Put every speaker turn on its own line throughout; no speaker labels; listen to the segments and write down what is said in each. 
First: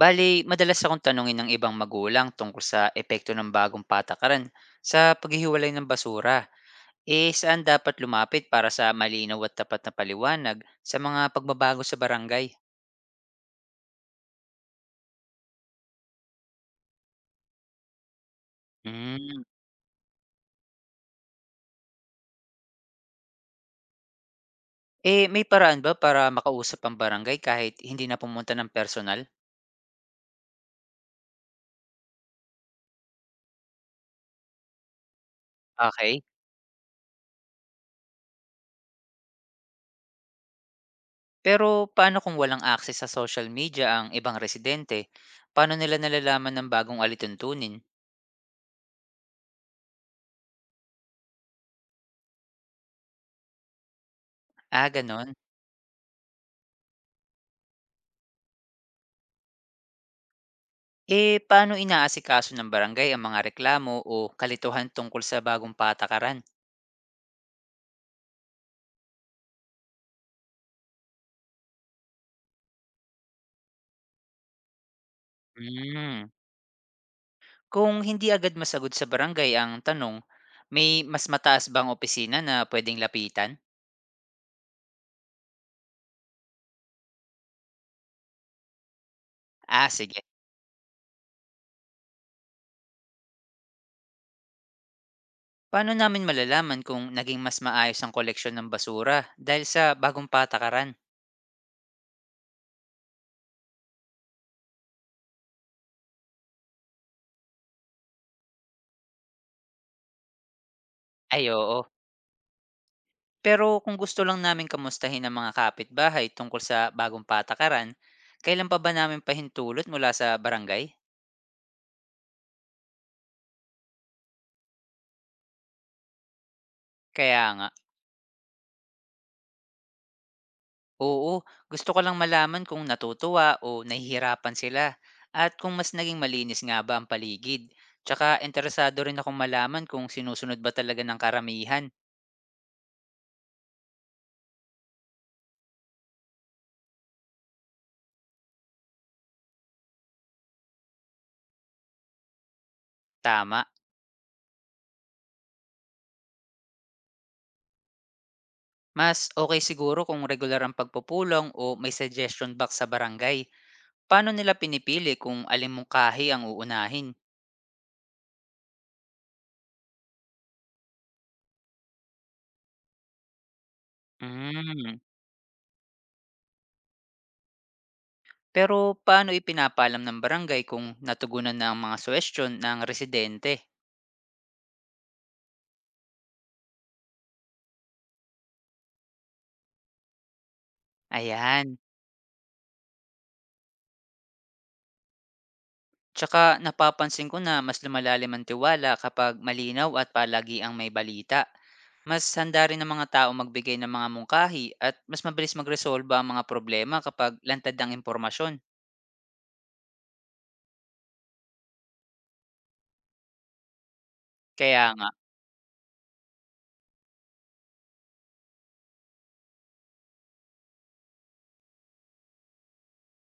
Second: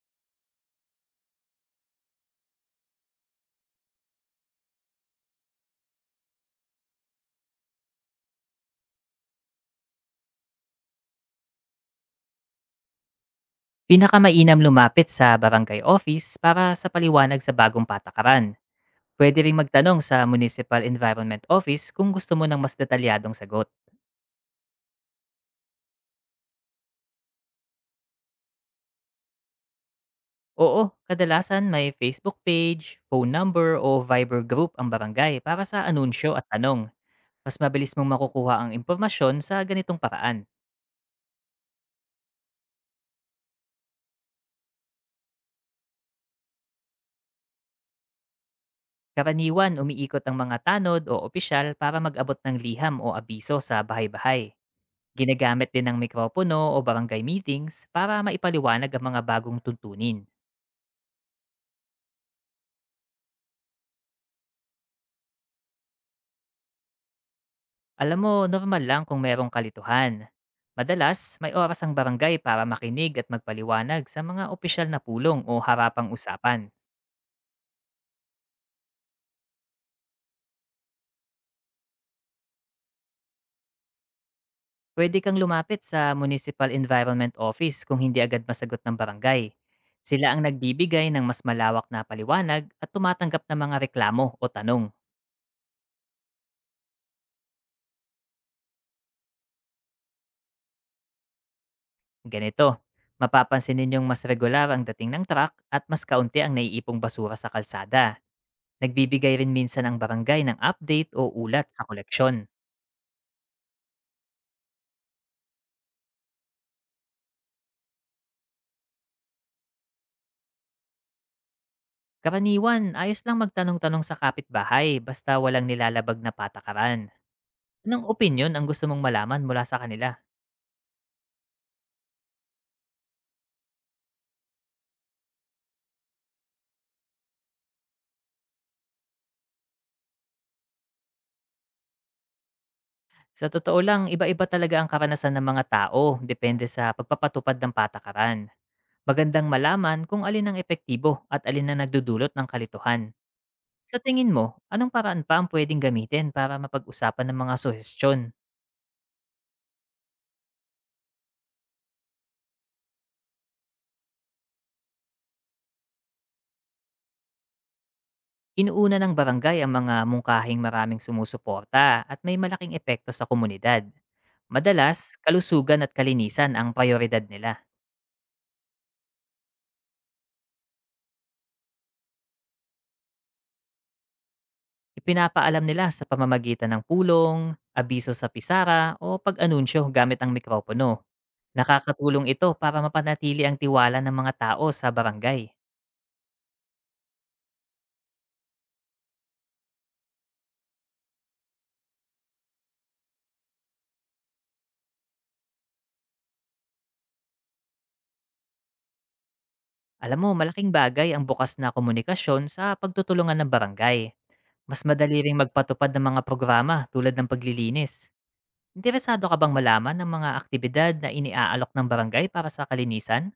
Bale, madalas akong tanungin ng ibang magulang tungkol sa epekto ng bagong patakaran sa paghihiwalay ng basura. Saan dapat lumapit para sa malinaw at tapat na paliwanag sa mga pagbabago sa barangay?
Pinakamainam lumapit sa barangay office para sa paliwanag sa bagong patakaran. Pwede
Hmm.
ring magtanong sa Municipal Environment Office kung gusto mo ng mas detalyadong sagot.
May paraan ba para makausap ang barangay kahit hindi na pumunta ng personal?
Oo, kadalasan may Facebook page, phone number o Viber group ang barangay para sa
Okay.
anunsyo at tanong. Mas mabilis mong makukuha ang impormasyon sa ganitong paraan.
Pero paano kung walang access sa social media ang ibang residente? Paano nila nalalaman ng bagong alituntunin?
Karaniwan umiikot ang mga tanod o opisyal para mag-abot ng liham o abiso sa bahay-bahay.
Ah, ganon.
Ginagamit din ng mikropono o barangay meetings para maipaliwanag ang mga bagong tuntunin.
Paano inaasikaso ng barangay ang mga reklamo o kalituhan tungkol sa bagong patakaran?
Alam mo, normal lang kung merong kalituhan. Madalas, may oras ang barangay para makinig at magpaliwanag sa mga opisyal na pulong o harapang
Hmm.
usapan.
Kung hindi agad masagot sa barangay ang tanong, may mas mataas bang opisina na pwedeng lapitan?
Pwede kang lumapit sa Municipal Environment Office kung hindi agad masagot ng barangay.
Ah, sige.
Sila ang nagbibigay ng mas malawak na paliwanag at tumatanggap ng mga reklamo o tanong.
Paano namin malalaman kung naging mas maayos ang koleksyon ng basura dahil sa bagong patakaran?
Ganito, mapapansin ninyong mas regular ang dating ng truck at mas kaunti ang naiipong basura sa kalsada. Nagbibigay rin minsan ang barangay ng update o
Ay,
ulat sa
oo.
koleksyon.
Pero kung gusto lang namin kamustahin ang mga kapitbahay tungkol sa bagong patakaran, kailan pa ba namin pahintulot mula sa barangay?
Karaniwan, ayos lang magtanong-tanong sa kapitbahay basta walang nilalabag na patakaran.
Kaya nga.
Anong opinion ang gusto mong malaman mula sa kanila?
Oo, gusto ko lang malaman kung natutuwa o nahihirapan sila at kung mas naging malinis nga ba ang paligid. Tsaka interesado rin akong malaman kung sinusunod ba talaga ng karamihan.
Sa totoo lang, iba-iba talaga ang karanasan ng mga tao depende sa pagpapatupad ng patakaran. Magandang malaman kung alin ang epektibo at alin ang nagdudulot ng kalituhan.
Tama.
Sa tingin mo, anong paraan pa ang pwedeng gamitin para mapag-usapan ng mga suhestiyon?
Mas okay siguro kung regular ang pagpupulong o may suggestion box sa barangay. Paano nila pinipili kung alin mong kahi ang uunahin?
Inuuna ng barangay ang mga mungkahing maraming sumusuporta at may malaking epekto sa komunidad. Madalas,
Hmm.
kalusugan at kalinisan ang prioridad nila.
Pero paano ipinapalam ng barangay kung natugunan na ang mga suwestyon ng residente?
Ipinapaalam nila sa pamamagitan ng pulong, abiso sa pisara o pag-anunsyo gamit ang mikropono.
Ayan.
Nakakatulong ito para mapanatili ang tiwala ng mga tao sa barangay.
Tsaka napapansin ko na mas lumalalim ang tiwala kapag malinaw at palagi ang may balita. Mas handa rin ang mga tao magbigay ng mga mungkahi at mas mabilis magresolba ang mga problema kapag lantad ang impormasyon.
Alam mo, malaking bagay ang bukas na komunikasyon sa pagtutulungan ng barangay. Mas
Kaya nga,
madali ring magpatupad ng mga programa tulad ng paglilinis. Interesado ka bang malaman ng mga aktibidad na iniaalok ng barangay para sa kalinisan?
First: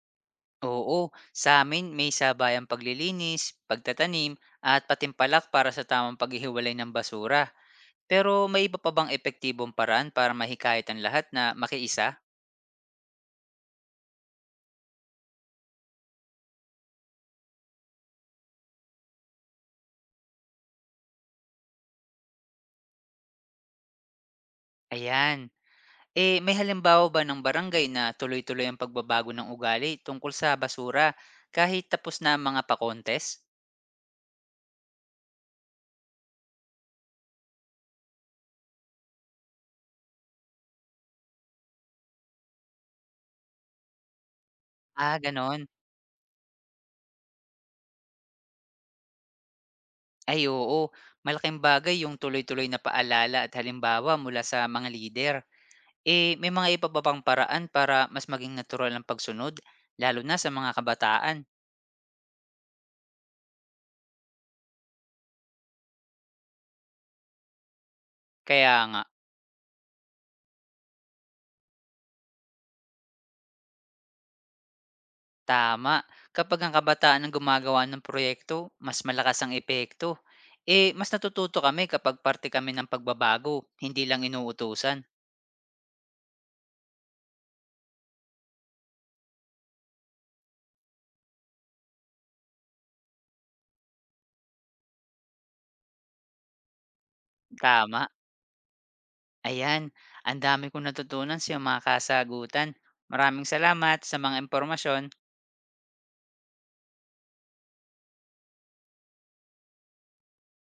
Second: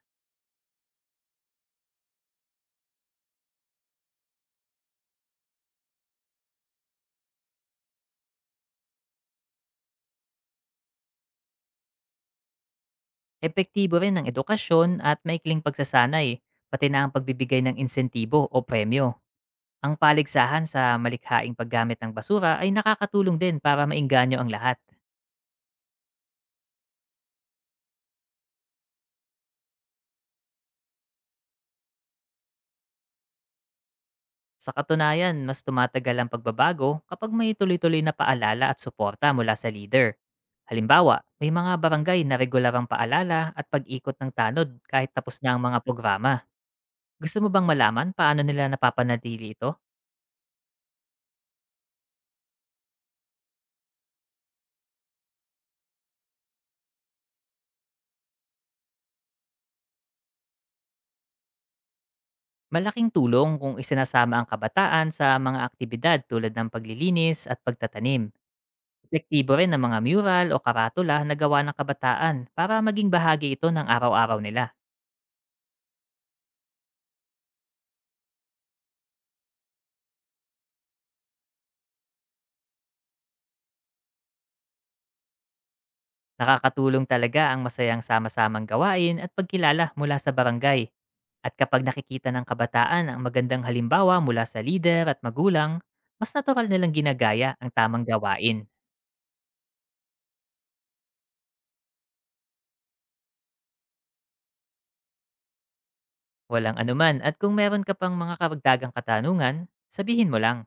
oo, sa amin may sabayang paglilinis, pagtatanim, at patimpalak para sa tamang paghihiwalay ng basura. Pero may iba pa bang epektibong paraan para mahikayat ang lahat na makiisa?
Epektibo rin ang edukasyon at maikling pagsasanay, pati na ang pagbibigay ng insentibo o premyo. Ang paligsahan sa malikhaing paggamit ng basura ay nakakatulong din para mainganyo ang lahat.
Ayan. May halimbawa ba ng barangay na tuloy-tuloy ang pagbabago ng ugali tungkol sa basura kahit tapos na ang mga pa
Sa katunayan, mas tumatagal ang pagbabago kapag may tuloy-tuloy na paalala at suporta mula sa leader. Halimbawa, may mga barangay na regular ang paalala at pag-ikot ng tanod kahit
Ah,
tapos na ang
ganon.
mga programa. Gusto mo bang malaman paano nila napapanatili ito?
Ay, oo. Malaking bagay yung tuloy-tuloy na paalala at halimbawa mula sa mga lider. May mga iba pa bang paraan para mas maging natural ang pagsunod, lalo na sa mga kabataan?
Malaking tulong kung isinasama ang kabataan sa mga aktibidad tulad ng paglilinis at pagtatanim.
Kaya nga,
Epektibo rin ang mga mural o karatula na gawa ng kabataan para maging bahagi ito ng araw-araw nila.
tama. Kapag ang kabataan ang gumagawa ng proyekto, mas malakas ang epekto. Mas natututo kami kapag parte kami ng pagbabago, hindi lang inuutusan.
Nakakatulong talaga ang masayang sama-samang gawain at pagkilala mula sa barangay. At kapag nakikita ng kabataan ang magandang halimbawa mula sa lider at magulang, mas natural nilang ginagaya ang tamang
Tama.
gawain.
Ayan. Ang dami kong natutunan sa iyong mga kasagutan. Maraming salamat sa mga impormasyon.
Walang anuman, at kung meron ka pang mga kabagdagang katanungan, sabihin mo lang.